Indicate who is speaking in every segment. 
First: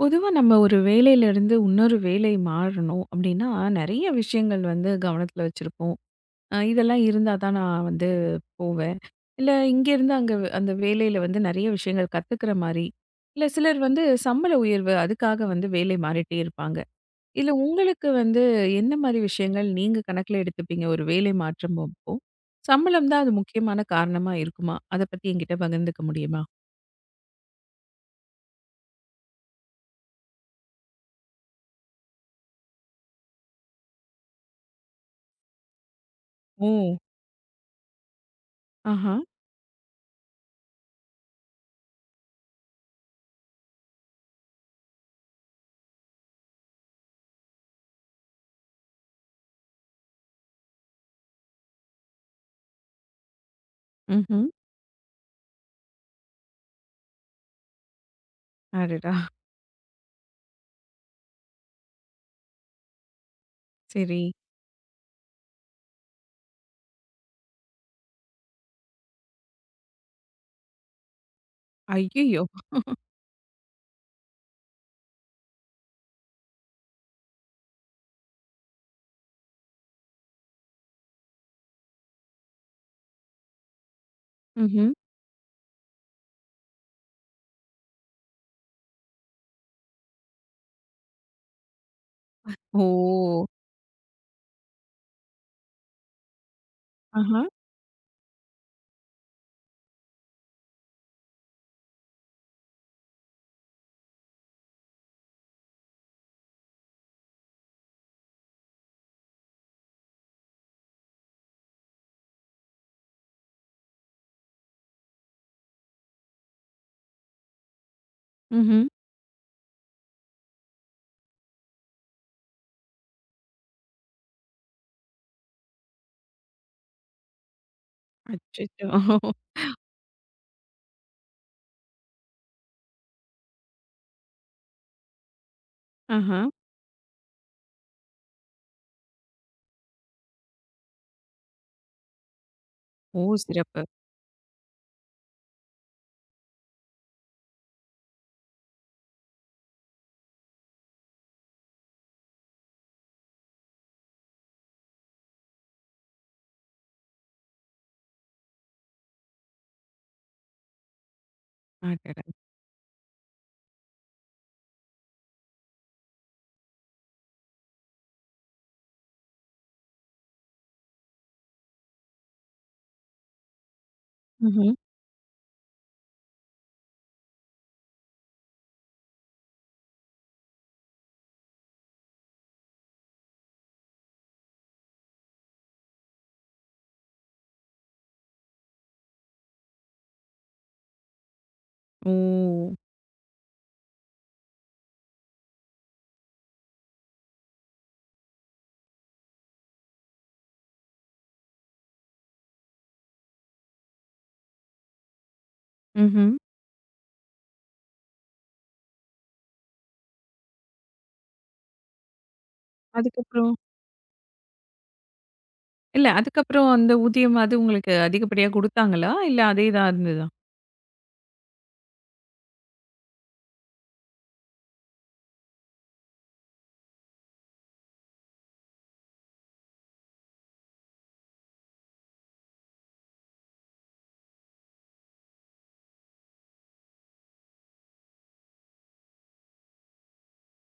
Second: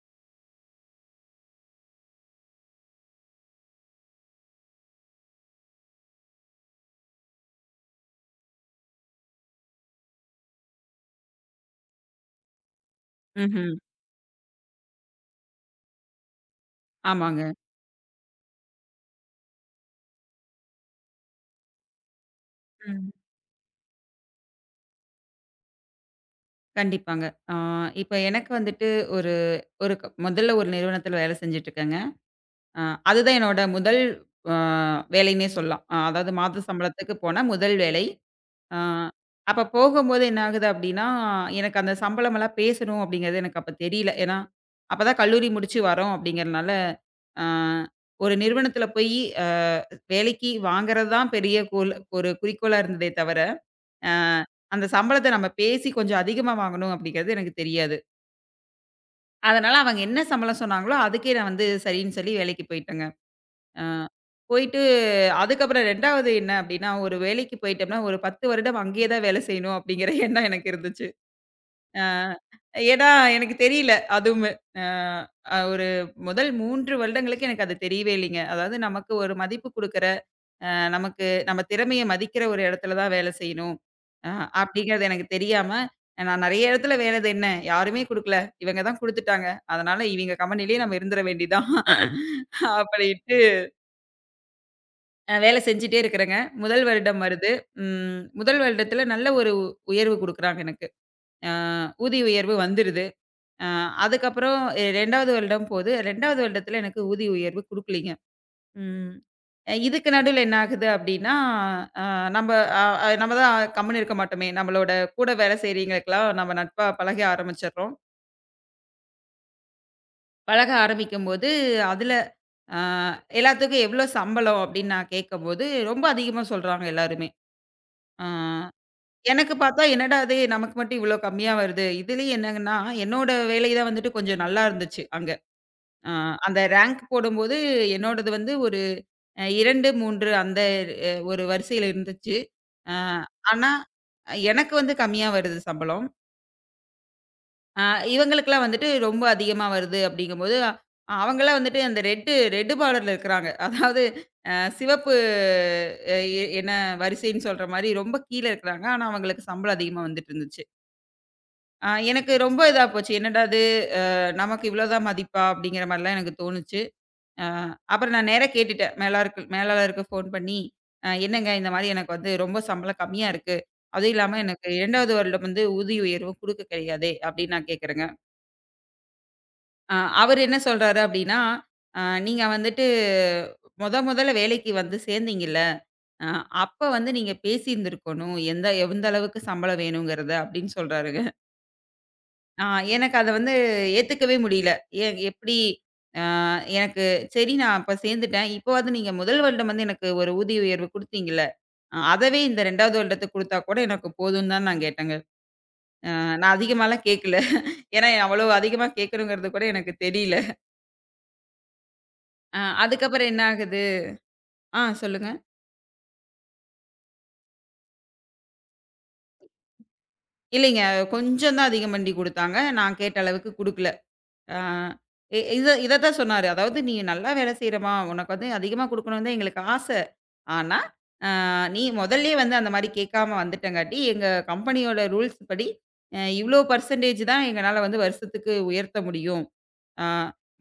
Speaker 1: பொதுவா நம்ம ஒரு வேலையிலேருந்து இன்னொரு வேலை மாறணும் அப்டின்னா, நெறைய விஷயங்கள் வந்து கவனத்துல வச்சிருப்போம். இதெல்லாம் இருந்தா தான் நான் வந்து போவேன். இல்ல இங்கேருந்து அங்க அந்த வேலையில வந்து நெறைய விஷயங்கள் கத்துக்கிற மாரி, இல்ல
Speaker 2: ம்ஹ்ம்.
Speaker 1: சிலர் வந்து சம்பள உயர்வு அதுக்காக வந்து வேலை மாறிட்டே இருப்பாங்க.
Speaker 2: ஆமாங்க.
Speaker 1: இதுல உங்களுக்கு வந்து எந்த மாரி விஷயங்கள் நீங்க கணக்குல எடுத்துப்பீங்க ஒரு வேலை மாற்றம் அப்போ? சம்பளம்
Speaker 2: ம்.
Speaker 1: தான் அது முக்கியமான காரணமா இருக்குமா? அத பத்தி என்கிட்ட பகிர்ந்துக்க முடியுமா?
Speaker 2: கண்டிப்பாங்க. ஆ இப்ப எனக்கு வந்துட்டு ஒரு ஒரு க முதல்ல ஒரு நிறுவனத்தில வேலை செஞ்சுட்டுருக்கேங்க. அ அதுதான் என்னோட முதல் அ வேலைன்னே சொல்லலாம். அதாவது மாத
Speaker 1: ஓ!
Speaker 2: சம்பளத்துக்கு போன முதல் வேலை. அ
Speaker 1: ஆஹா.
Speaker 2: அப்ப போகும்போது என்ன ஆகுது அப்டின்னா, எனக்கு அந்த சம்பளமெல்லாம் பேசணும் அப்டிங்கிறது எனக்கு அப்ப தெரியல. ஏன்னா, அப்பதான் கல்லூரி முடிச்சு வரோம் அப்டிங்கிறனால, அ ஒரு நிறுவனத்தில போயி அ வேலைக்கு வாங்குறது தான் பெரிய கோல் ஒரு குறிக்கோளா இருந்ததே தவிர ஆ
Speaker 1: ம்ஹ்ம்.
Speaker 2: அந்த சம்பளத்த நம்ம பேசி கொஞ்சம் அதிகமா வாங்கணும் அப்படிங்கிறது எனக்கு தெரியாது.
Speaker 1: அடடா!
Speaker 2: அதனால அவங்க என்ன சம்பளம் சொன்னாங்களோ, அதுக்கே நான் வந்து சரின்னு சொல்லி வேலைக்கு போயிட்டேங்க. ஆ
Speaker 1: சரி.
Speaker 2: போயிட்டு அதுக்கப்புறம் 2வது என்ன அப்படின்னா, ஒரு வேலைக்கு போயிட்டோம்னா, ஒரு 10 வருடம் அங்கேயே தான் வேலை செய்யணும் அப்படிங்கிற எண்ணம் எனக்கு இருந்துச்சு. ஆ
Speaker 1: ஐயோ.
Speaker 2: ஏன்னா எனக்கு தெரியல அதுவுமே. ஆ அ ஒரு முதல் 3 வருடங்களுக்கு எனக்கு அது தெரியவே இல்லைங்க. அதாவது நமக்கு ஒரு மதிப்பு குடுக்குற நமக்கு நம்ம திறமைய மதிக்கிற ஒரு இடத்துல தான் வேலை செய்யணும். அ
Speaker 1: ம்ஹ்ம்.
Speaker 2: அப்படிங்கிறது எனக்கு தெரியாம, நான் நெறைய இடத்துல வேலை இது என்ன யாருமே குடுக்கல. இவங்க தான் குடுத்துட்டாங்க. அதனால இவங்க கம்பெனிலேயே நம்ம இருந்துற வேண்டியதான். அப்படின்ட்டு
Speaker 1: ஓ!
Speaker 2: வேலை செஞ்சுட்டே இருக்கிறேங்க. முதல் வருடம்
Speaker 1: ஆஹா.
Speaker 2: வருது. முதல் வருடத்துல நல்ல ஒரு உயர்வு குடுக்குறாங்க எனக்கு. அ ஊதிய உயர்வு வந்துருது. அ அதுக்கப்புறம் 2வது வருடம் போது 2வது வருடத்துல எனக்கு ஊதிய உயர்வு குடுக்கலீங்க. ம். இதுக்கு நடுவுல என்ன ஆகுது அப்டின்னா, அ நம்ப அ அ நம்ம தான் கம்முனு இருக்க மாட்டோமே! நம்மளோட கூட வேலை செய்றவங்களுக்கெல்லாம் நம்ம நட்பா பழக ஆரம்பிச்சர்றோம்.
Speaker 1: ம்ஹ்ம்.
Speaker 2: பழக ஆரம்பிக்கும்போது, அதுல அ எல்லாத்துக்கும் எவ்ளோ சம்பளம் அப்டின்னு நான் கேட்கும்போது, ரொம்ப அதிகமா சொல்றாங்க எல்லாருமே. அ
Speaker 1: அச்சச்சோ!
Speaker 2: எனக்கு பார்த்தா, என்னடா இது நமக்கு மட்டும் இவ்ளோ கம்மியா வருது. இதுலயும் என்னங்கன்னா, என்னோட வேலை தான் வந்துட்டு கொஞ்சம் நல்லா இருந்துச்சு அங்க. அ
Speaker 1: ஆஹா.
Speaker 2: அந்த ரேங்க் போடும்போது என்னோடது வந்து ஒரு அ 2, 3 அந்த அ ஒரு வரிசையில இருந்துச்சு. அ
Speaker 1: ஓ!
Speaker 2: ஆனா,
Speaker 1: சிறப்பு.
Speaker 2: எனக்கு வந்து கம்மியா வருது சம்பளம். அ இவங்களுக்கெல்லாம் வந்துட்டு ரொம்ப அதிகமா வருது அப்படிங்கும்போது, அவங்கலாம் வந்துட்டு அந்த ரெட் பார்டர்ல இருக்கிறாங்க. அதாவது சிவப்பு அ எ என்ன வரிசைன்னு சொல்ற மாரி ரொம்ப கீழ இருக்கிறாங்க. ஆனா, அவங்களுக்கு சம்பளம் அதிகமா வந்துட்டு இருந்துச்சு.
Speaker 1: அடடா!
Speaker 2: எனக்கு ரொம்ப இதா போச்சு. என்னடா இது! அ நமக்கு இவ்வளோதான் மதிப்பா? அப்படிங்கிற மாரிலாம் எனக்கு தோணுச்சு. அ அப்புறம் நான் நேரா கேட்டுட்டேன். மேலாளருக்கு ஃபோன் பண்ணி, "என்னங்க இந்த மாரி எனக்கு வந்து ரொம்ப சம்பளம் கம்மியா இருக்கு. அதுவும் இல்லாம எனக்கு
Speaker 1: ம்ஹ்ம்.
Speaker 2: 2வது வருடம் வந்து ஊதிய உயர்வு குடுக்க கிடையாதே!" அப்படின்னு நான் கேட்குறேங்க. அ அவரு என்ன சொல்றாரு அப்படின்னா, "அ நீங்க வந்துட்டு மொதல்ல வேலைக்கு வந்து சேர்ந்தீங்கல்ல, அ அப்ப வந்து நீங்க பேசியிருந்திருக்கணும். எந்த எந்த அளவுக்கு சம்பளம் வேணுங்கிறத" அப்படின்னு சொல்றாருங்க.
Speaker 1: ஓ!
Speaker 2: ஆ எனக்கு அத வந்து ஏத்துக்கவே முடியல. எ எப்படி அ எனக்கு சரி நான் அப்ப சேர்ந்துட்டேன். இப்பவாவது நீங்க முதல் வருடம் வந்து எனக்கு ஒரு ஊதிய உயர்வு குடுத்தீங்கல்ல, அதவே இந்த 2வது வருடத்துக்கு குடுத்தா கூட எனக்கு போதும்னு தான் நான் கேட்டேங்க.
Speaker 1: ம்ஹ்ம்.
Speaker 2: நான் அதிகமாலாம் கேட்கல. ஏன்னா அவ்வளோ அதிகமா கேட்கணுங்கிறது கூட எனக்கு தெரியல. அதுக்கப்புறம் என்ன
Speaker 1: அதுக்கப்புறம்.
Speaker 2: ஆகுது சொல்லுங்க.
Speaker 1: இல்ல அதுக்கப்புறம் அந்த ஊதியம் அது உங்களுக்கு அதிகப்படியா குடுத்தாங்களா? இல்ல அதே தான் இருந்ததா?
Speaker 2: இல்லைங்க கொஞ்சம் தான் அதிகம் பண்ணி குடுத்தாங்க. நான் கேட்ட அளவுக்கு குடுக்கல. அ இ இத இத தான் சொன்னாரு. அதாவது "நீ நல்லா வேலை செய்றமா, உனக்கு வந்து அதிகமா குடுக்கணும்னு தான் எங்களுக்கு ஆசை. ஆனா, நீ முதல்லயே வந்து அந்த மாரி கேட்காம வந்துட்டங்காட்டி, எங்க கம்பெனியோட ரூல்ஸ் படி, இவ்ளோ பெர்சன்டேஜ் தான் எங்கனால வந்து வருஷத்துக்கு உயர்த்த முடியும். ஆ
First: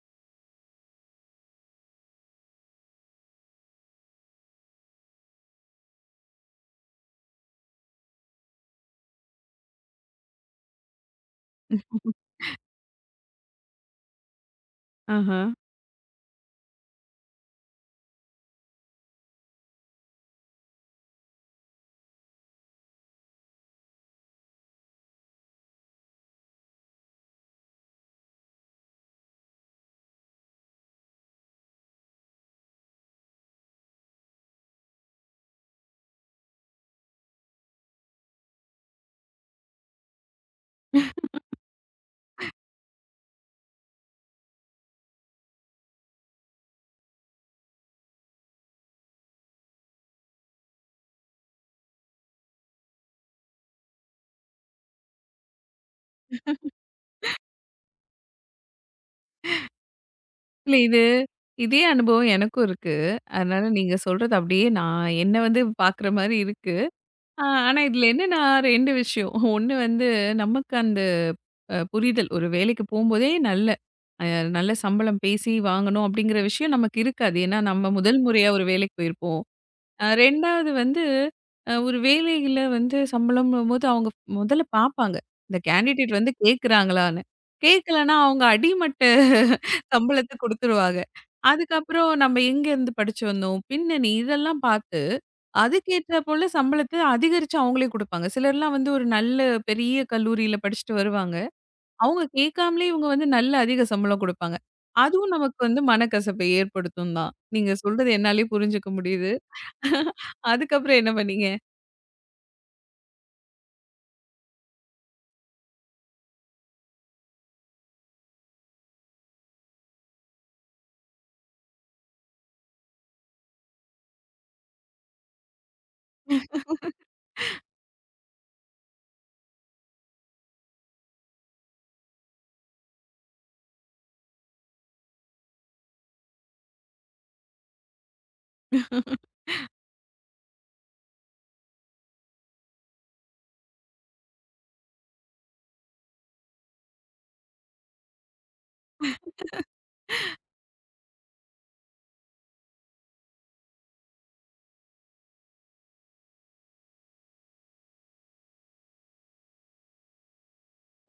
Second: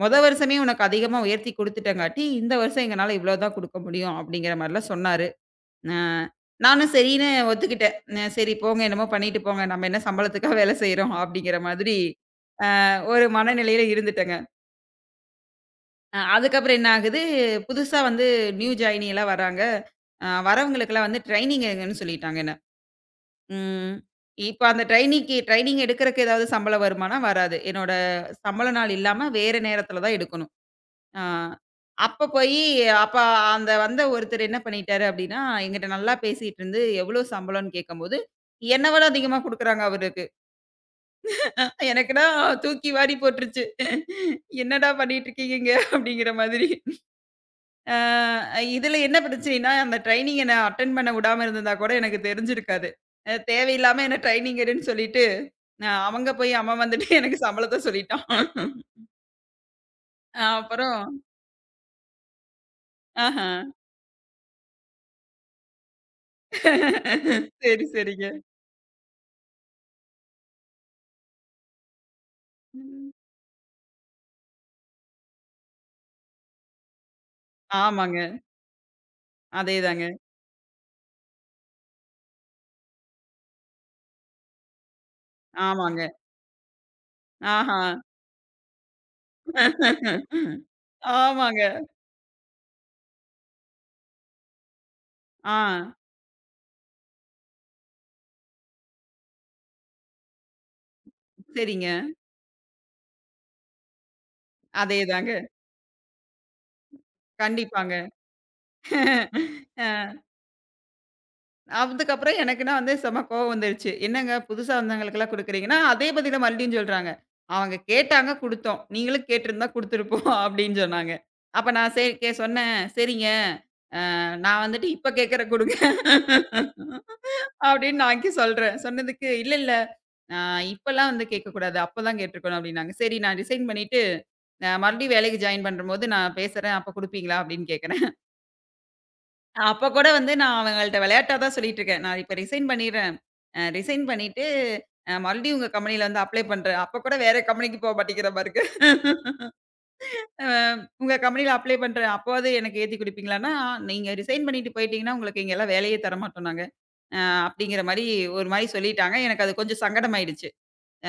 Speaker 2: மொத வருஷமே உனக்கு அதிகமா உயர்த்தி குடுத்துட்டங்காட்டி, இந்த வருஷம் எங்கனால இவ்ளோ தான் குடுக்க முடியும் அப்படிங்கிற மாரிலாம் சொன்னாரு. அ நானும் சரின்னு ஒத்துக்கிட்டேன். சரி போங்க என்னமோ பண்ணிட்டு போங்க. நம்ம என்ன சம்பளத்துக்கா வேலை செய்றோம் அப்படிங்கிற மாதிரி ஒரு மனநிலையில இருந்துட்டேங்க.
Speaker 1: ஆஹா.
Speaker 2: அதுக்கப்புறம் என்ன ஆகுது, புதுசா வந்து நியூ ஜாயினி எல்லாம் வராங்க. வரவங்களுக்கெல்லாம் வந்து ட்ரெய்னிங் எடுங்கன்னு சொல்லிட்டாங்க என்ன. ம். இப்ப அந்த ட்ரெய்னிங் எடுக்கறக்கு ஏதாவது சம்பளம் வருமான்னா, வராது. என்னோட சம்பள நாள் இல்லாம வேற நேரத்துல தான் எடுக்கணும். ஆ அப்ப போயி அப்ப அந்த வந்த ஒருத்தர் என்ன பண்ணிட்டாரு அப்டின்னா, என்கிட்ட நல்லா பேசிட்டுருந்து, எவ்ளோ சம்பளம்ன்னு கேட்கும்போது, என்ன விட அதிகமா குடுக்குறாங்க அவருக்கு. எனக்குன்னா தூக்கி வாரி போட்டுருச்சு. "என்னடா பண்ணிட்டுருக்கீங்கங்க?" அப்டிங்கிற மாதிரி. ஆ இதுல என்ன பிரச்சனைன்னா, அந்த ட்ரெய்னிங்க நான் அட்டெண்ட் பண்ண விடாம இருந்திருந்தா கூட எனக்கு தெரிஞ்சிருக்காது. தேவையில்லாம என்ன ட்ரெய்னிங் எடுன்னு சொல்லிட்டு அவங்க போய் அவன் வந்துட்டு எனக்கு சம்பளத்த சொல்லிட்டான்.
Speaker 1: இல்ல இது
Speaker 2: அப்புறம்
Speaker 1: இதே அனுபவம் எனக்கும் இருக்கு.
Speaker 2: ஆஹா.
Speaker 1: அதனால நீங்க சொல்றது அப்படியே நான் என்ன வந்து பார்க்குற மாரி இருக்கு. ஆ, ஆனா
Speaker 2: சரி,
Speaker 1: இதுல
Speaker 2: சரிங்க.
Speaker 1: என்னன்னா 2 விஷயம். ஒண்ணு வந்து நமக்கு அந்த புரிதல். ஒரு வேலைக்கு
Speaker 2: ம்.
Speaker 1: போம்போதே நல்ல அ நல்ல சம்பளம் பேசி வாங்கணும் அப்படிங்கிற விஷயம் நமக்கு இருக்காது. ஏன்னா நம்ம முதல்
Speaker 2: ஆமாங்க.
Speaker 1: முறையா ஒரு வேலைக்கு போயிருப்போம்.
Speaker 2: அதேதாங்க.
Speaker 1: 2வது வந்து, ஒரு வேலையில வந்து சம்பளம்ன்னும்போது அவங்க முதல்ல பார்ப்பாங்க. இந்த
Speaker 2: ஆமாங்க.
Speaker 1: கேண்டிடேட் வந்து கேட்குறாங்களான்னு.
Speaker 2: ஆஹா.
Speaker 1: கேட்கலன்னா அவங்க அடிமட்ட சம்பளத்த குடுத்துருவாங்க.
Speaker 2: ஆமாங்க.
Speaker 1: அதுக்கப்புறம் நம்ம எங்கேருந்து படிச்சு வந்தோம், பின்னணி இதெல்லாம் பார்த்து,
Speaker 2: ஆ.
Speaker 1: அதுக்கேற்ற போல சம்பளத்த அதிகரிச்சு அவங்களே குடுப்பாங்க. சிலர்லாம் வந்து ஒரு நல்ல பெரிய கல்லூரியில படிச்சுட்டு வருவாங்க.
Speaker 2: சரிங்க.
Speaker 1: அவங்க கேட்காமலே இவங்க வந்து நல்ல அதிக சம்பளம் குடுப்பாங்க.
Speaker 2: அதேதாங்க.
Speaker 1: அதுவும் நமக்கு வந்து மனக்கசப்பை ஏற்படுத்தும் தான். நீங்க
Speaker 2: கண்டிப்பாங்க.
Speaker 1: சொல்றது என்னாலயே புரிஞ்சுக்க முடியுது.
Speaker 2: அ
Speaker 1: அதுக்கப்புறம் என்ன பண்ணீங்க?
Speaker 2: அதுக்கப்புறம் எனக்குன்னா வந்து செம கோவம் வந்துருச்சு. என்னங்க புதுசா வந்தவங்களுக்கெல்லாம் குடுக்குறீங்கன்னா, அதே பதில மறுபடியும் சொல்றாங்க. அவங்க கேட்டாங்க குடுத்தோம். நீங்களும் கேட்டிருந்தா குடுத்துருப்போம் அப்படின்னு சொன்னாங்க. அப்ப நான் சே கே சொன்னேன். சரிங்க. நான் வந்துட்டு இப்ப கேட்கறேன் குடுங்க. அப்படின்னு நான் சொல்றேன். சொன்னதுக்கு, "இல்ல, இல்ல. அ இப்பலாம் வந்து கேட்கக்கூடாது. அப்பதான் கேட்டுருக்கணும்." அப்படின்னாங்க. சரி நான் ரிசைன் பண்ணிட்டு, நான் மறுபடியும் வேலைக்கு ஜாயின் பண்ணும்போது நான் பேசுறேன். அப்ப குடுப்பீங்களா? அப்படின்னு கேட்கறேன். அப்ப கூட வந்து நான் அவங்கள்ட்ட விளையாட்டா தான் சொல்லிட்டு இருக்கேன். நான் இப்ப ரிசைன் பண்ணிடுறேன். ரிசைன் பண்ணிட்டு, மறுபடியும் உங்க கம்பெனில வந்து அப்ளை பண்றேன். அப்ப கூட வேற கம்பெனிக்கு போ மாட்டேங்கிற மாரி இருக்கு. அ உங்க கம்பெனில அப்ளை பண்றேன். அப்பவாது எனக்கு ஏத்தி குடுப்பீங்களான்னா, நீங்க ரிசைன் பண்ணிட்டு போயிட்டீங்கன்னா, உங்களுக்கு இங்கலாம் வேலையே தரமாட்டோம் நாங்க. அ அப்டிங்கிற மாரி ஒரு மாரி சொல்லிட்டாங்க. எனக்கு அது கொஞ்சம் சங்கடமாயிடுச்சு.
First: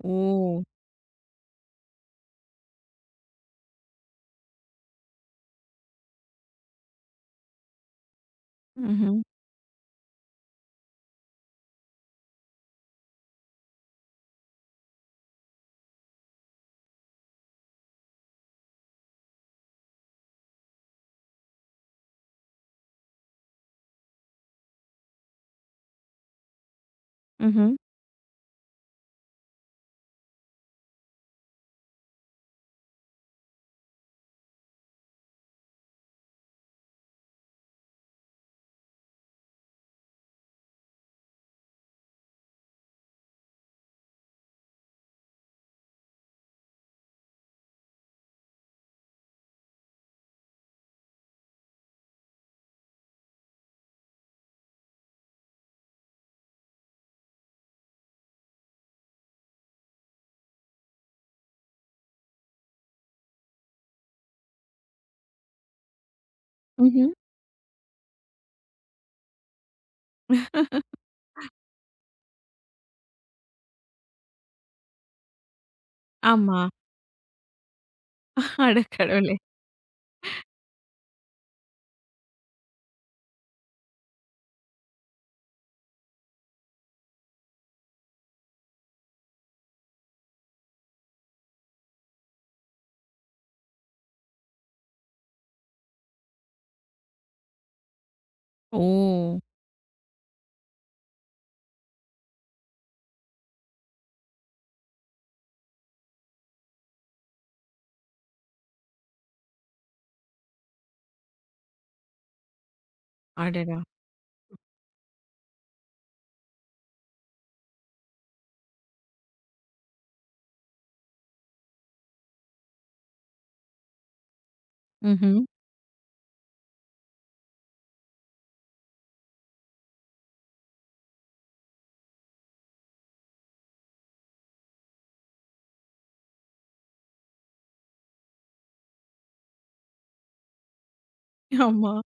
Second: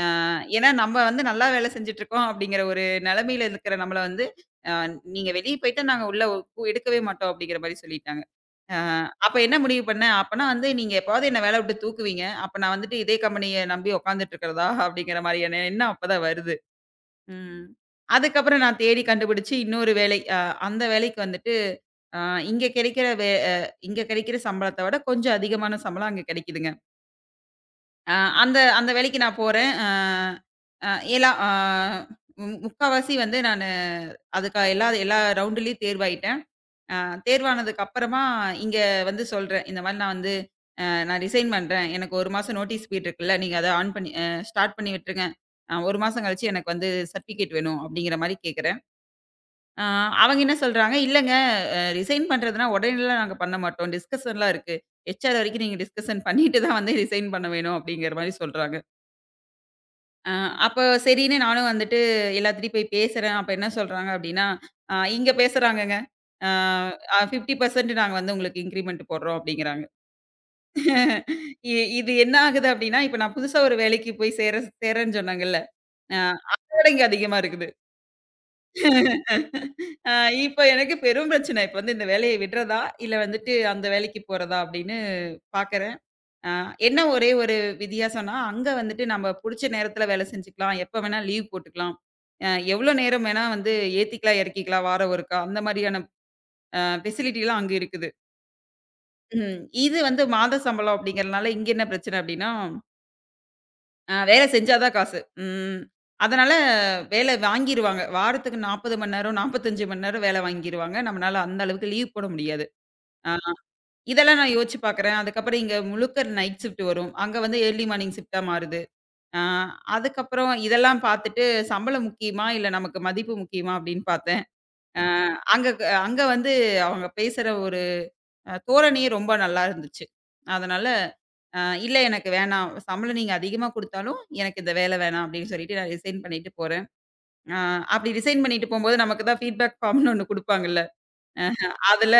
Speaker 2: அ
Speaker 1: ஓ!
Speaker 2: ஏன்னா நம்ம வந்து நல்லா வேலை செஞ்சுட்டுருக்கோம் அப்டிங்கிற ஒரு நெலமையில இருக்கிற நம்மள வந்து, அ நீங்க வெளிய போயிட்டா நாங்க உள்ள எடுக்கவே மாட்டோம் அப்டிங்கிற மாரி சொல்லிட்டாங்க. அ
Speaker 1: ம்ஹ்ம்.
Speaker 2: அப்ப என்ன முடிவு பண்ணேன், அப்பன்னா வந்து நீங்க எப்பவாவது என்ன வேல விட்டு தூக்குவீங்க. அப்ப நான் வந்துட்டு இதே கம்பெனிய நம்பி உட்காந்துட்டு இருக்கிறதா? அப்டிங்கிற மாரியான எண்ணம் அப்பதான் வருது. ம். அதுக்கப்புறம் நான் தேடி கண்டுபிடிச்சு இன்னொரு வேலை, அந்த வேலைக்கு வந்துட்டு அ இங்க கிடைக்கிற வே அ இங்க கிடைக்கிற சம்பளத்த விட கொஞ்சம் அதிகமான சம்பளம் அங்க கிடைக்குதுங்க.
Speaker 1: ம்ஹ்ம்.
Speaker 2: அ அந்த அந்த வேலைக்கு நான் போறேன். அ அ எல்லா அ மு முக்காவாசி வந்து நானு அதுக்கு எல்லா எல்லா ரவுண்டுலயும் தேர்வாயிட்டேன். அ தேர்வானதுக்கு அப்புறமா இங்க வந்து சொல்றேன். இந்த மாரி நான் வந்து நான் ரிசைன் பண்றேன். எனக்கு 1 மாசம் நோட்டீஸ் பீரியட் இருக்குல்ல. நீங்க அத ஆன் பண்ணி ஸ்டார்ட் பண்ணி விட்டுருங்க. 1 மாசம் கழிச்சு எனக்கு வந்து சர்டிஃபிகேட் வேணும் அப்படிங்கிற மாரி கேட்கிறேன். ஆ, அவங்க என்ன சொல்றாங்க, "இல்லங்க ரிசைன் பண்றதுனா உடனேலாம் நாங்க பண்ண மாட்டோம். டிஸ்கஷன்லாம் இருக்கு. ஹெச்ஆர் வரைக்கும் நீங்க டிஸ்கஷன் பண்ணிட்டு தான் வந்து ரிசைன் பண்ண வேணும்." அப்படிங்கிற மாரி சொல்றாங்க. அ அப்போ சரின்னு நானும் வந்துட்டு எல்லாத்துட்டயும் போய் பேசுறேன். அப்ப என்ன சொல்றாங்க அப்படின்னா, இங்க பேசுறாங்கங்க. அ
Speaker 1: ம்ஹ்ம்.
Speaker 2: அ 50% நாங்க வந்து உங்களுக்கு இன்கிரிமெண்ட் போடுறோம்." அப்படிங்கிறாங்க. இ இது என்ன ஆகுது அப்படின்னா, இப்ப நான் புதுசா ஒரு வேலைக்கு போய் சேர்றேன்னு சொன்னாங்கல்ல, அ
Speaker 1: ஆமா.
Speaker 2: அதோட இங்க அதிகமா இருக்குது.
Speaker 1: அட கடவுளே!
Speaker 2: அ இப்ப எனக்கு பெரும் பிரச்சனை. இப்ப வந்து இந்த வேலைய விடுறதா? இல்ல வந்துட்டு அந்த வேலைக்கு போறதா? அப்படின்னு பார்க்குறேன். அ என்ன ஒரே ஒரு வித்தியாசம்னா, அங்க வந்துட்டு நம்ம புடிச்ச நேரத்துல வேலை செஞ்சுக்கலாம். எப்ப வேணா லீவ் போட்டுக்கலாம். அ எவ்வளோ நேரம் வேணா வந்து ஏத்திக்கலாம், இறக்கிக்கலாம் வாரம் ஒருக்கா. அந்த மாரியான ஃபெசிலிட்டிலாம் அங்க இருக்குது.
Speaker 1: ஓ!
Speaker 2: ம். இது வந்து மாத சம்பளம் அப்படிங்கிறனால இங்க என்ன பிரச்சனை அப்படின்னா வேலை செஞ்சா தான் காசு. ம். அதனால வேலை வாங்கிருவாங்க. வாரத்துக்கு 40 மணி நேரம், 45 மணி நேரம் வேலை வாங்கிருவாங்க. நம்மனால அந்த அளவுக்கு லீவ் போட முடியாது. ஆ
Speaker 1: அடடா!
Speaker 2: இதெல்லாம் நான் யோசிச்சு பார்க்குறேன். அதுக்கப்புறம் இங்க முழுக்க நைட் ஷிஃப்ட் வரும். அங்க வந்து ஏர்லி மார்னிங் ஷிஃப்ட்டா மாறுது. ஆ அதுக்கப்புறம் இதெல்லாம் பார்த்துட்டு சம்பளம் முக்கியமா? இல்ல நமக்கு மதிப்பு முக்கியமா? அப்படின்னு பார்த்தேன். ஆ
Speaker 1: ம்ஹ்ம்.
Speaker 2: அங்க வந்து அவங்க பேசுற ஒரு தோரணையே ரொம்ப நல்லா இருந்துச்சு. அதனால, அ "இல்ல எனக்கு வேணாம். சம்பளம் நீங்க அதிகமா குடுத்தாலும், எனக்கு இந்த வேலை வேணாம்" அப்படின்னு சொல்லிட்டு நான் ரிசைன் பண்ணிட்டு போறேன். அ அப்படி ரிசைன் பண்ணிட்டு போம்போது நமக்கு தான் ஃபீட்பேக் ஃபார்ம்னு ஒண்ணு குடுப்பாங்கல்ல.
Speaker 1: ஆமா.
Speaker 2: அதுல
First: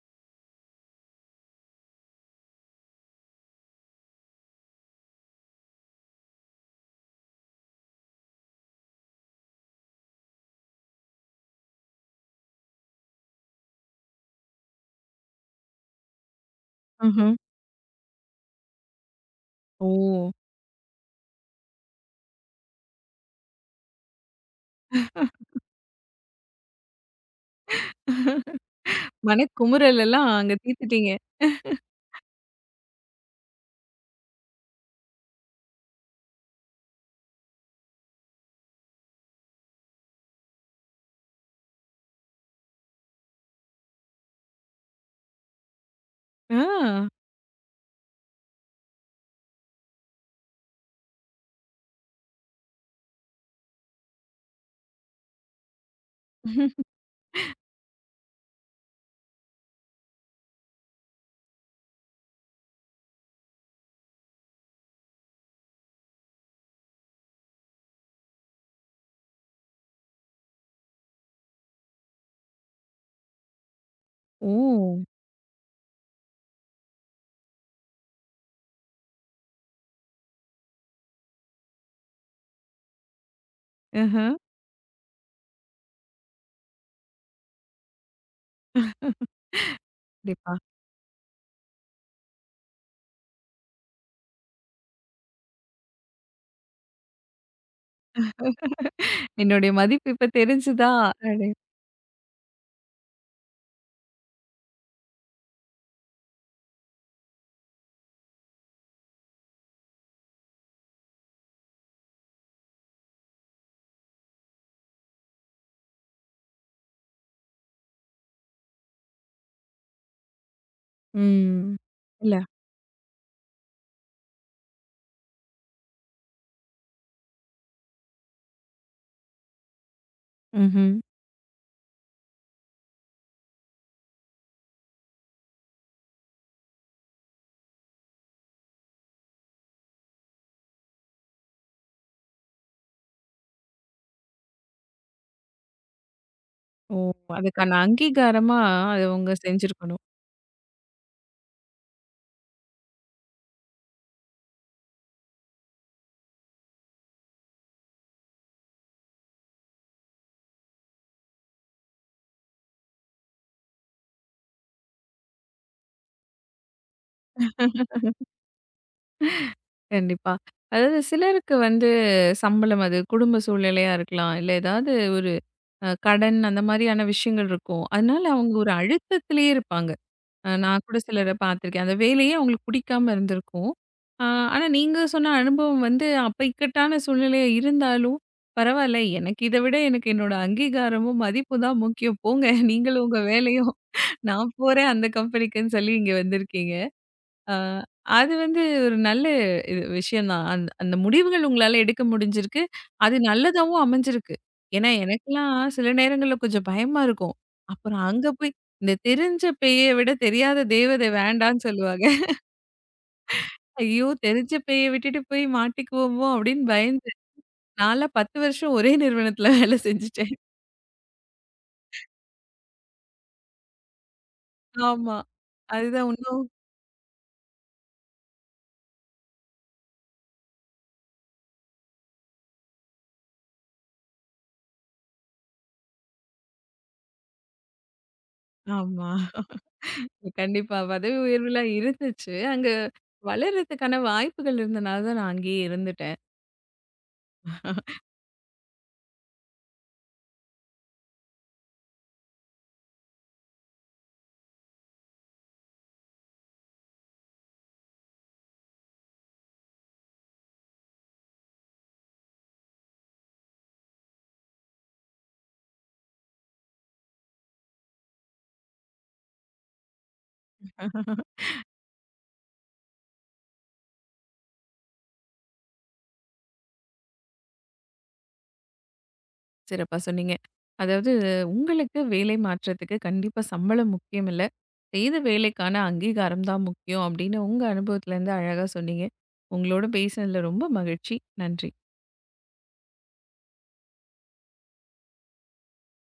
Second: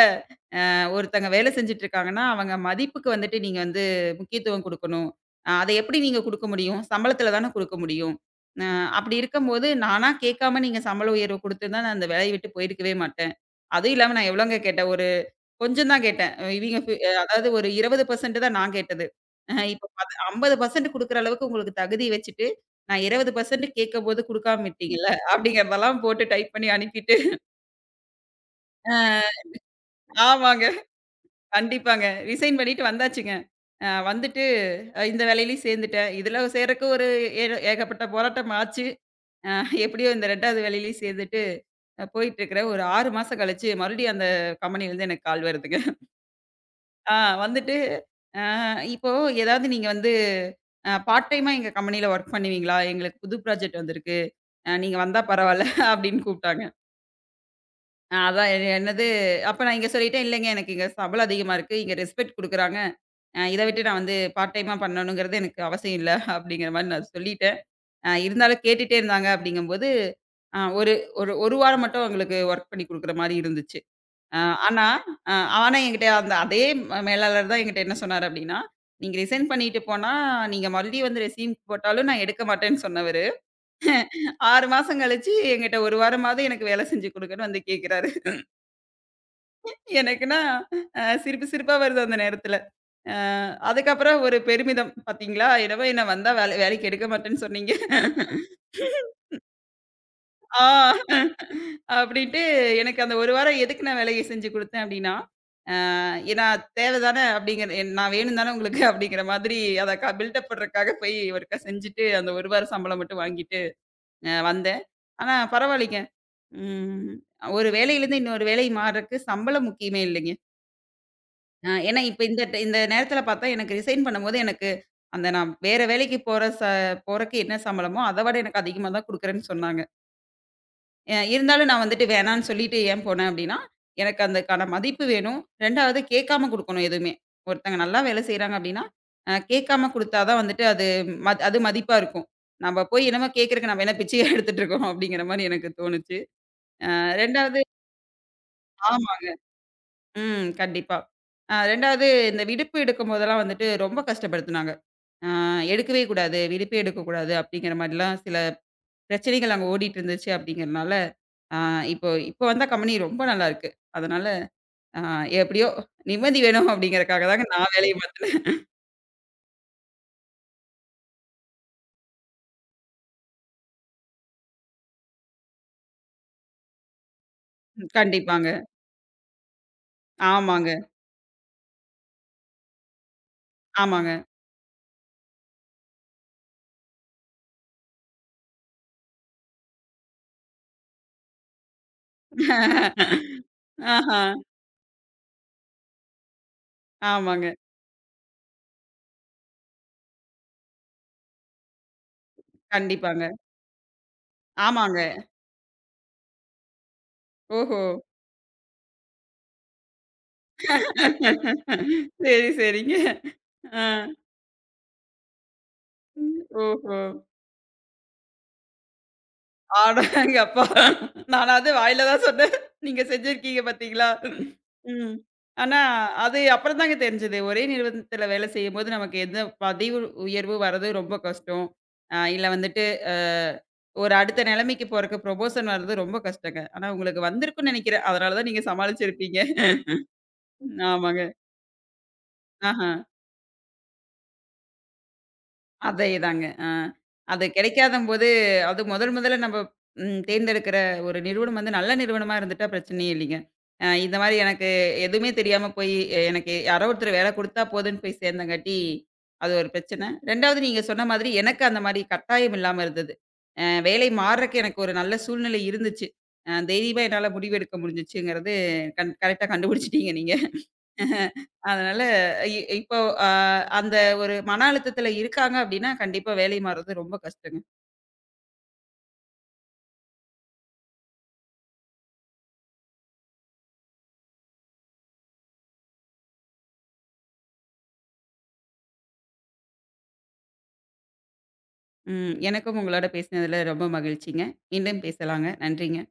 Speaker 2: ஒருத்தங்க வேலை செஞ்சுட்டு இருக்காங்கன்னா, அவங்க மதிப்புக்கு வந்துட்டு நீங்க வந்து முக்கியத்துவம் குடுக்கணும். அத எப்படி நீங்க குடுக்க முடியும்? சம்பளத்துல தானே குடுக்க முடியும். அ அப்படி இருக்கும்போது, நானா கேட்காம நீங்க சம்பள உயர்வு குடுத்திருந்தா நான் அந்த வேலைய விட்டு போயிருக்கவே மாட்டேன். அதுவும் இல்லாம நான் எவ்வளோங்க கேட்டேன்? ஒரு கொஞ்சம் தான் கேட்டேன். இவிங்க பி
Speaker 1: ம்ஹ்ம்.
Speaker 2: அதாவது ஒரு 20% தான் நான் கேட்டது. இப்ப பாத்
Speaker 1: ஓ!
Speaker 2: 50% குடுக்குற அளவுக்கு உங்களுக்கு தகுதி வச்சுட்டு, நான் 20% கேட்கும்போது குடுக்காம விட்டீங்கல்ல, அப்படிங்கிறதெல்லாம் போட்டு டைப் பண்ணி அனுப்பிட்டு அ
Speaker 1: மனக்குமுறல் எல்லாம் அங்க
Speaker 2: ஆமாங்க.
Speaker 1: தீர்த்துட்டீங்க.
Speaker 2: கண்டிப்பாங்க. ரிசைன் பண்ணிட்டு வந்தாச்சுங்க. வந்துட்டு இந்த வேலையிலயும் சேர்ந்துட்டேன். இதுல சேர்றக்கு ஒரு ஏ ஏகப்பட்ட போராட்டம் ஆச்சு. அ எப்படியோ இந்த 2வது வேலையிலயும் சேர்ந்துட்டு, போயிட்டுருக்கிறேன். ஒரு 6 மாசம் கழிச்சு மறுபடியும் அந்த கம்பெனியிலருந்து எனக்கு கால் வருதுங்க.
Speaker 1: ஆ.
Speaker 2: ஆ வந்துட்டு, அ இப்போ ஏதாவது நீங்க வந்து பார்ட் டைமா எங்க கம்பெனில வொர்க் பண்ணுவீங்களா? எங்களுக்கு புது ப்ராஜெக்ட் வந்திருக்கு. நீங்க வந்தா பரவால்ல அப்படின்னு கூப்பிட்டாங்க. அதான் எ என்னது அப்ப நான் இங்க சொல்லிட்டேன், இல்லைங்க எனக்கு இங்க சம்பளம் அதிகமா இருக்கு. இங்க ரெஸ்பெக்ட் குடுக்குறாங்க. இத விட்டு நான் வந்து பார்ட் டைமா பண்ணணுங்கிறது எனக்கு அவசியம் இல்ல அப்படிங்கிற மாரி நான் சொல்லிட்டேன். இருந்தாலும் கேட்டுட்டே இருந்தாங்க அப்படிங்கும்போது, அ ஒரு ஒரு 1 வாரம் மட்டும் அவங்களுக்கு வொர்க் பண்ணி குடுக்குற மாரி இருந்துச்சு. அ ஆனா,
Speaker 1: ஓ!
Speaker 2: அ ஆனா என்கிட்ட அந்த அதே மேலாளர் தான் என்கிட்ட என்ன சொன்னாரு அப்டின்னா, "நீங்க ரிசைன் பண்ணிட்டு போனா, நீங்க மறுபடியும் வந்து ரெஸ்யூம் போட்டாலும் நான் எடுக்க மாட்டேன்னு" சொன்னவரு,
Speaker 1: ஆஹா.
Speaker 2: 6 மாசம் கழிச்சு என்கிட்ட 1 வாரமாவது எனக்கு வேலை செஞ்சு குடுங்கன்னு வந்து கேட்கிறாரு. எனக்குன்னா
Speaker 1: கண்டிப்பா.
Speaker 2: சிரிப்பு சிரிப்பா வருது அந்த நேரத்துல. அ அதுக்கப்புறம் ஒரு பெருமிதம், "பாத்தீங்களா, என்னவோ என்ன வந்தா வேலைக்கு எடுக்க மாட்டேன்னு சொன்னீங்க."
Speaker 1: என்னுடைய மதிப்பு இப்ப
Speaker 2: ஆ
Speaker 1: தெரிஞ்சுதா? அப்டி.
Speaker 2: அப்டின்ட்டு எனக்கு அந்த 1 வாரம் எதுக்கு நான் வேலைய செஞ்சு குடுத்தேன் அப்டின்னா, ஏன்னா தேவைதான அப்படிங்கிற நான் வேணும் தானே உங்களுக்கு அப்படிங்கிற மாதிரி அத க பில்டப் பண்றதுக்காக போய் ஒருக்கா செஞ்சுட்டு, அந்த ஒரு வார சம்பளம் மட்டும் வாங்கிட்டு வந்தேன். ஆனா பரவாயில்லைங்க. ம். ஒரு வேலையிலேருந்து இன்னொரு வேலை மாறுறக்கு சம்பளம் முக்கியமே இல்லைங்க.
Speaker 1: ம்.
Speaker 2: ஏன்னா இப்ப
Speaker 1: இல்ல.
Speaker 2: இந்த நேரத்தில பார்த்தா எனக்கு ரிசைன் பண்ணும்போது எனக்கு அந்த நான் வேற வேலைக்கு போறக்கு என்ன சம்பளமோ, அத விட எனக்கு அதிகமா தான் குடுக்குறேன்னு சொன்னாங்க.
Speaker 1: ம்ஹ்ம்.
Speaker 2: இருந்தாலும் நான் வந்துட்டு வேணான்னு சொல்லிட்டு ஏன் போனேன் அப்டின்னா, எனக்கு அதுக்கான மதிப்பு வேணும். 2வது கேட்காம குடுக்கணும் எதுவுமே. ஒருத்தங்க நல்லா வேலை செய்றாங்க அப்டின்னா, கேட்காம குடுத்தா தான் வந்துட்டு அது அது மதிப்பா இருக்கும். நம்ம போய் என்னமோ கேட்கறக்கு நம்ம என்ன பிச்சையா எடுத்துட்டு இருக்கோம் அப்டிங்கிற மாரி எனக்கு தோணுச்சு.
Speaker 1: ஓ!
Speaker 2: 2வது
Speaker 1: அதுக்கான அங்கீகாரமா அத
Speaker 2: ஆமாங்க.
Speaker 1: அவங்க செஞ்சிருக்கணும்.
Speaker 2: ம். கண்டிப்பா. 2வது இந்த விடுப்பு எடுக்கும்போதெல்லாம் வந்துட்டு ரொம்ப கஷ்டப்படுத்துனாங்க. அ எடுக்கவே கூடாது, விடுப்பே எடுக்கக்கூடாது அப்டிங்கிற மாரிலாம் சில பிரச்சனைகள் அங்க ஓடிட்டு இருந்துச்சு அப்படிங்கிறனால, ஆ இப்போ இப்போ வந்த கம்பெனி ரொம்ப நல்லாருக்கு. அதனால ஆ எப்படியோ நிம்மதி வேணும் அப்படிங்கிறக்காக தாங்க நான் வேலைய மாத்
Speaker 1: கண்டிப்பா. அதாவது சிலருக்கு வந்து சம்பளம் அது குடும்ப சூழ்நிலையா இருக்கலாம். இல்ல ஏதாவது ஒரு கடன் அந்த மாரியான விஷயங்கள் இருக்கும். அதனால
Speaker 2: கண்டிப்பாங்க.
Speaker 1: அவங்க ஒரு அழுத்தத்திலேயே இருப்பாங்க.
Speaker 2: ஆமாங்க,
Speaker 1: நான் கூட சிலர பார்த்துருக்கேன். அந்த வேலையே அவங்களுக்கு பிடிக்காம இருந்திருக்கும்.
Speaker 2: ஆமாங்க.
Speaker 1: ஆ. ஆனா நீங்க சொன்ன அனுபவம் வந்து அப்ப இக்கட்டான சூழ்நிலையா இருந்தாலும், பரவால்ல எனக்கு இத விட எனக்கு என்னோட அங்கீகாரமும், மதிப்பும் தான் முக்கியம். போங்க நீங்களும் உங்க வேலையும்
Speaker 2: ஆஹா,
Speaker 1: நான் போறேன் அந்த கம்பெனிக்குன்னு சொல்லி இங்க வந்திருக்கீங்க.
Speaker 2: ஆமாங்க.
Speaker 1: ஆ, அது வந்து ஒரு நல்ல இது விஷயம் தான். அந்த அந்த முடிவுகள் உங்களால எடுக்க முடிஞ்சிருக்கு. அது
Speaker 2: கண்டிப்பாங்க.
Speaker 1: நல்லதாவும் அமைஞ்சிருக்கு. ஏன்னா,
Speaker 2: ஆமாங்க.
Speaker 1: எனக்கெல்லாம் சில நேரங்கள்ல கொஞ்சம் பயமா இருக்கும்.
Speaker 2: ஓஹோ!
Speaker 1: அப்புறம் அங்க போய் இந்த தெரிஞ்ச பேய விட தெரியாத தேவதை வேண்டான்னு சொல்லுவாங்க.
Speaker 2: சரி, சரிங்க. ஆ.
Speaker 1: ஐயோ! தெரிஞ்ச பேய விட்டுட்டு போய் மாட்டிக்குவோமோ! அப்டின்னு
Speaker 2: ஓஹோ!
Speaker 1: பயந்து நான்லாம் 10 வருஷம் ஒரே நிறுவனத்துல வேல செஞ்சுட்டேன்.
Speaker 2: அடேங்கப்பா! நானாவது வாயில தான் சொன்னேன். நீங்க செஞ்சிருக்கீங்க பார்த்தீங்களா? ம்.
Speaker 1: ஆமா.
Speaker 2: ஆனா,
Speaker 1: அதுதான்
Speaker 2: அது
Speaker 1: இன்னும்.
Speaker 2: அப்புறம் தாங்க தெரிஞ்சது. ஒரே நிறுவனத்தில வேலை செய்யும்போது நமக்கு எந்த பதவி உயர்வு வர்றது ரொம்ப கஷ்டம். இல்ல வந்துட்டு அ ஒரு அடுத்த நிலைமைக்கு போறக்கு ப்ரொமோஷன் வர்றது ரொம்ப கஷ்டங்க. ஆனா உங்களுக்கு வந்திருக்கும்னு நெனைக்கிறேன். அதனால தான் நீங்க
Speaker 1: ஆமா.
Speaker 2: சமாளிச்சிருப்பீங்க.
Speaker 1: கண்டிப்பா. பதவி
Speaker 2: ஆமாங்க.
Speaker 1: உயர்வுலாம் இருந்துச்சு. அங்க
Speaker 2: ஆஹ.
Speaker 1: வளர்றதுக்கான வாய்ப்புகள் இருந்தனால தான் நான் அங்கேயே இருந்துட்டேன்.
Speaker 2: அதேதாங்க. ஆ. அது கிடைக்காதம்போது அது முதல் முதல்ல நம்ம தேர்ந்தெடுக்கிற ஒரு நிறுவனம் வந்து நல்ல நிறுவனமா இருந்துட்டா பிரச்சனையே இல்லைங்க. இந்த மாரி எனக்கு எதுவுமே தெரியாம போய் எனக்கு யாரோ ஒருத்தர் வேலை குடுத்தா போதுன்னு போய் சேர்ந்தங்காட்டி, அது ஒரு பிரச்சனை. 2வது நீங்க சொன்ன மாதிரி எனக்கு அந்த மாரி கட்டாயம் இல்லாம இருந்தது. வேலை மாறுறக்கு எனக்கு ஒரு நல்ல சூழ்நிலை இருந்துச்சு. தைரியமா என்னால முடிவெடுக்க முடிஞ்சுச்சுங்கிறது கரெக்ட்டா கண்டுபிடிச்சுட்டீங்க நீங்க. அதனால இப்போ அ அந்த ஒரு மன அழுத்தத்துல இருக்காங்க அப்படின்னா, கண்டிப்பா வேலை மாறுறது ரொம்ப கஷ்டங்க.
Speaker 1: சிறப்பா சொன்னீங்க. அதாவது உங்களுக்கு வேலை மாற்றத்துக்கு கண்டிப்பா சம்பளம் முக்கியம் இல்ல. செய்த வேலைக்கான அங்கீகாரம் தான் முக்கியம் அப்படின்னு உங்க அனுபவத்திலேருந்து அழகா சொன்னீங்க. உங்களோட பேசினதில ரொம்ப மகிழ்ச்சி. நன்றி.
Speaker 2: ம். எனக்கும் உங்களோட பேசினதுல ரொம்ப மகிழ்ச்சிங்க. மீண்டும் பேசலாங்க. நன்றிங்க.